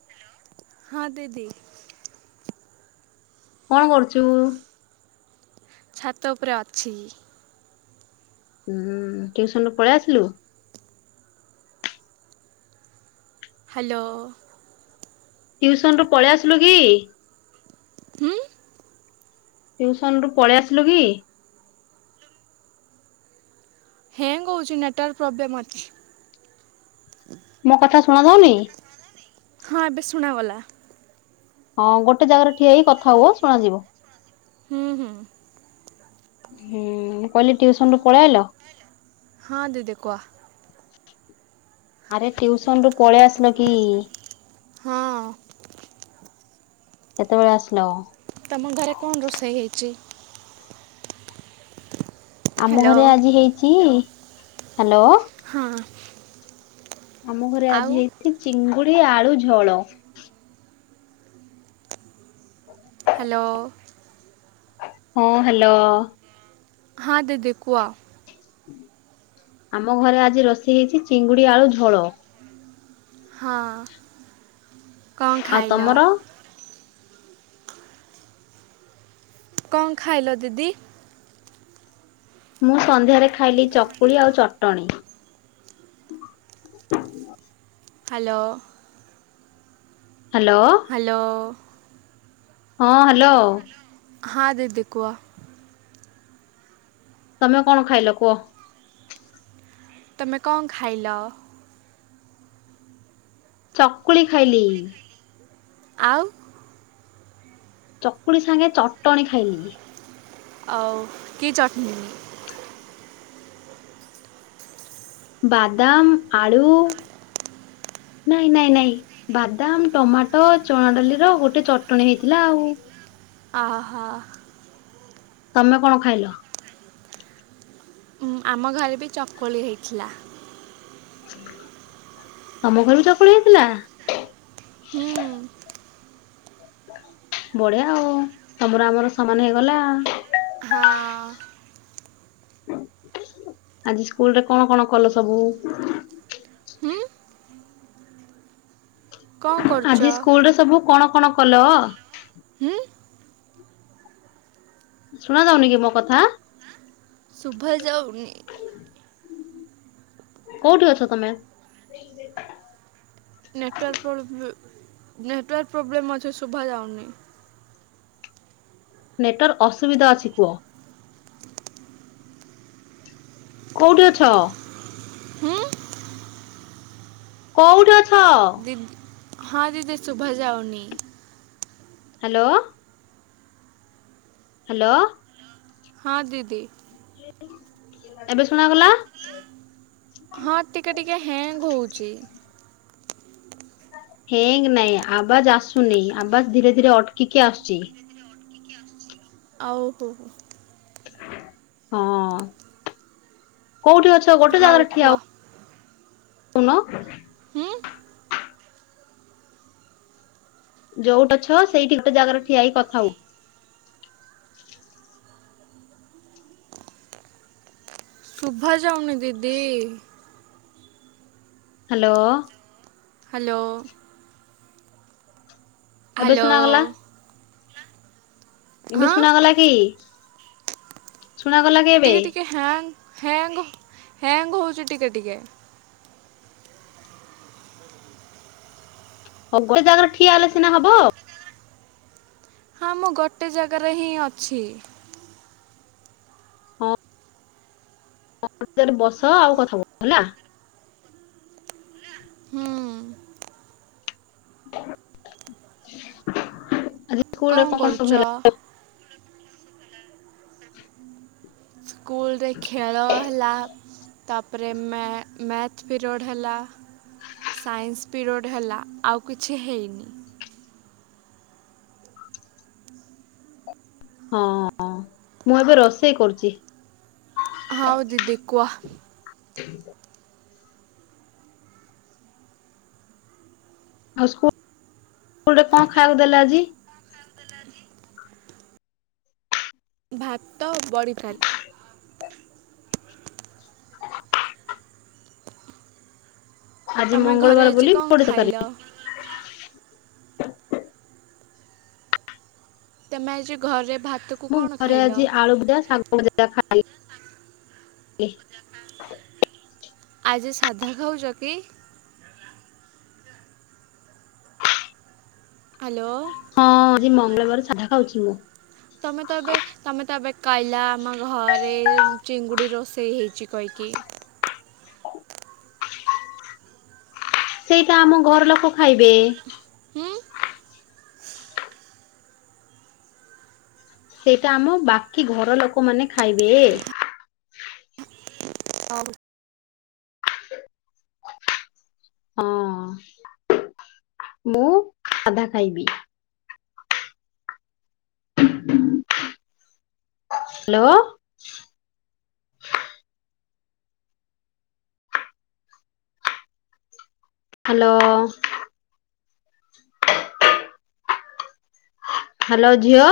Hello, ହଁ ଦିଦି। କଣ କରୁଚୁ?। ଛାତ ଉପରେ ଅଛି। ଉଁ, ଟିଉସନ୍ ରୁୁ ପଳେଇ ଆସିଲୁ?। ହାଲୋ। ଟିଉସନ ରୁ ପଳେଇ ଆସିଲୁ କି? ହୁଁ। ଟିଉସନ ରୁ ପଳେଇ ଆସିଲୁ କି? ହ୍ୟାଙ୍ଗ୍ ହେଉଛି ନେଟୱାର୍କ ପ୍ରୋବ୍ଲେମ୍ ଅଛି। ମୋ କଥା ଶୁଣା ଯାଉନି? ହଁ ଏବେ ଶୁଣାଗଲା। ହଁ ଗୋଟେ ଜାଗାରେ ଠିଆ ହେଇ କଥା ହୁଅ, ଶୁଣାଯିବ। ହୁଁ ହୁଁ। ହୁଁ, ମୁଁ କହିଲି ଟିଉସନ ରୁ ପଳେଇ ଆଇଲ? ହଁ ଦିଦି କୁହ। ଆରେ ଟିଉସନ ରୁ ପଳେଇ ଆସିଲ କି? ହଁ। କେତେବେଳେ ଆସିଲ? ତମ ଘରେ କଣ ରୋଷେଇ ହେଇଚି? ଆମ ହ୍ୟାଲୋ ଘରେ ଆଜି ହେଇଚି ହ୍ୟାଲୋ। ହଁ। ଆମ ଘରେ ଆଉ ଆଜି ହେଇଛି ଚିଙ୍ଗୁଡି ଆଳୁ ଝୋଳ। ହ୍ୟାଲୋ। ହଁ ହ୍ୟାଲୋ। ହଁ ଦିଦି କୁହ। ଆମ ଘରେ ଆଜି ରୋଷେଇ ହେଇଚି ଚିଙ୍ଗୁଡି ଆଳୁ ଝୋଳ। ହଁ କଣ ଆଉ ଖାଇଲ? ତମର? କଣ ଖାଇଲ ଦିଦି? ମୁଁ ସନ୍ଧ୍ୟାରେ ଖାଇଲି ଚକୁଳି ଆଉ ଚଟଣି। ହ୍ୟାଲୋ। ହ୍ୟାଲୋ। ହ୍ୟାଲୋ। ହଁ ହ୍ୟାଲୋ। ହଁ ଦିଦି କୁହ। ତମେ କଣ ଖାଇଲ କୁଅ? ତୁମେ କ ଖାଇଲ? ଚକୁଳି ଖାଇଲି। ଆଉ। ଚକୁଳି ସାଙ୍ଗେ ଚଟଣି ଖାଇଲିି। ଆଉ କି ଚଟଣି। ବାଦାମ ଆଳୁ ନାଇଁ ନାଇଁ ନାଇଁ। ବାଦାମ ଟମାଟୋ ଚଣା ଡାଲିର ଗୋଟେ ଚଟଣି ହେଇଥିଲା ଆଉ। ଅ ହ। ତମେ କଣ ଖାଇଲ। ଆମ ଘରେ ବି ଚକୁଳି ହେଇଥିଲା। ତମ ଘର ବି ଚକୁଳି ହେଇଥିଲ। ହୁଁ। ବଢିଆ ଆଉ ତମର ଆମର ସମାନ ହେଇଗଲା। ହଁ। ଆଜି ସ୍କୁଲରେ କଣ କଣ କଲ ସବୁ। ହୁଁ କ'ଣ କରୁଛ ଆଜି ସ୍କୁଲରେ ସବୁ କଣ କଣ କଲ। ଉଁ। ଶୁଣା ଯାଉନି କି ମୋ କଥା। ଶୁଭା ଯାଉନି। କୋଉଠି ଅଛ ତମେ? ନେଟୱାର୍କ ପ୍ରୋବ ନେଟୱାର୍କ ପ୍ରୋବ୍ଲେମ୍ ଅଛି ଶୁଭା ଯାଉନି। ନେଟୱାର୍କ ଅସୁବିଧା ଅଛି କୁଅ। କୋଉଠି ଅଛ? ହୁଁ କୋଉଠି ଅଛ? ଦି ହଁ ଦିଦି ଶୁଭା ଯାଉନି। ହ୍ୟାଲୋ। ହ୍ୟାଲୋ। ହଁ ଦିଦି। ଏବେ ଶୁଣାଗଲା। ହଁ ଟିକେ ଟିକେ ହ୍ୟାଙ୍ଗ ହଉଚି। ହେଙ୍ଗ ନାଇଁ ଆବାଜ ଆସୁନି ଆବାଜ ଧୀରେ ଧୀରେ ଅଟକିକି ଆସୁଚି। ଏଥିରେ ଅଟକିକି ଆସୁଛି। ଆଉ ହୁ ହୁ। ହଁ କୋଉଠି ଅଛ ଗୋଟେ ହଉ ଜାଗାରେ କୁହ ଠିଆ ହ ଉନ ହୁଁ ଯୋଉଠି ଅଛ ସେଇଠି ଗୋଟେ ଜାଗାରେ ଠିଆ ହେଇ କଥା ହୁଅ। ଶୁଭା ଯାଉନି ଦିଦି। ହାଲୋ। ହାଲୋ। ଏବେ ହାଲୋ। ଶୁଣାଗଲା ଏବେ ହଁ ଶୁଣାଗଲାକି ଶୁଣ ଗଲାକି ଏବେ? ହ୍ୟାଙ୍ଗ ହ୍ୟାଙ୍ଗ ହ୍ୟାଙ୍ଗ ହେଉଚି ଟିକେ ଟିକେ। ହଉ ଗୋଟେ ଜାଗାରେ ଠିଆ ହେଲେ ସିନା ହବ। ହଁ ମୁଁ ଗୋଟେ ଜାଗାରେହିଁ ଅଛି। ହଁ। ଗୋଟେ ଜାଗାରେ ବସ ଆଉ କଥା ହୁଅ ହେଲା। ହୁଁ [unintelligible] କଁ କଣ ସବୁ କରୁଚ? ହେଲା ସ୍କୁଲରେ ଖେଳ ହେଲା ତାପରେ ମ୍ୟା-ମ୍ୟାଥ୍ ପିରିୟଡ଼୍ ହେଲା ସାଇନ୍ସ ପିରିୟଡ଼୍ ହେଲା ଆଉ କିଛି ହେଇନି। ହଁ ଅଁ ମୁଁ ଏବେ ରୋଷେଇ କରୁଚି। ହଉ ଦିଦି କୁଅ? ଆଉ ସ୍କୁଲରେ [inaudible] ସ୍କୁଲରେ କଣ ଖାଇବାକୁ ଦେଲେ ଆଜି? ଦେଲେ ଆଜି ଭାତ ବଢ଼ି [unintelligible] ଆଜି ତମେ ଘରେ ମଙ୍ଗଳବାର ଆଜି ବୋଲି କ'ଣ ବଢ଼ି ଖାଇଲ ତରକାରି। ତେମେ ଆଜି ଘରେ ଭାତ ମୁଁ ଘରେ ଆଜି ଆଳୁ ଭଜା ଶାଗ ଭଜା ଖା ଆଜି ସାଧା ଖାଉଛକି? ହାଲୋ। ହଁ ଆଜି ମଙ୍ଗଳବାର ସାଧା ଖାଉଚି ମୁଁ। ତମେତ ଏବେ ତମେତ ଏବେ କହିଲ ଆମ ଘରେ ଚିଙ୍ଗୁଡ଼ି ରୋଷେଇ ହେଇଚି କହିକି। ସେଇଟା ଆମ ଘର ଲୋକ ଖାଇବେ। ହୁଁ ସେଇଟା ଆମ ବାକି ଘର ଲୋକମାନେ ଖାଇବେ। ହଉ ହଁ। ମୁଁ ସାଧା ଖାଇବି। [inaudible] ହାଲୋ। ହାଲୋ। ହାଲୋ ଝିଅ।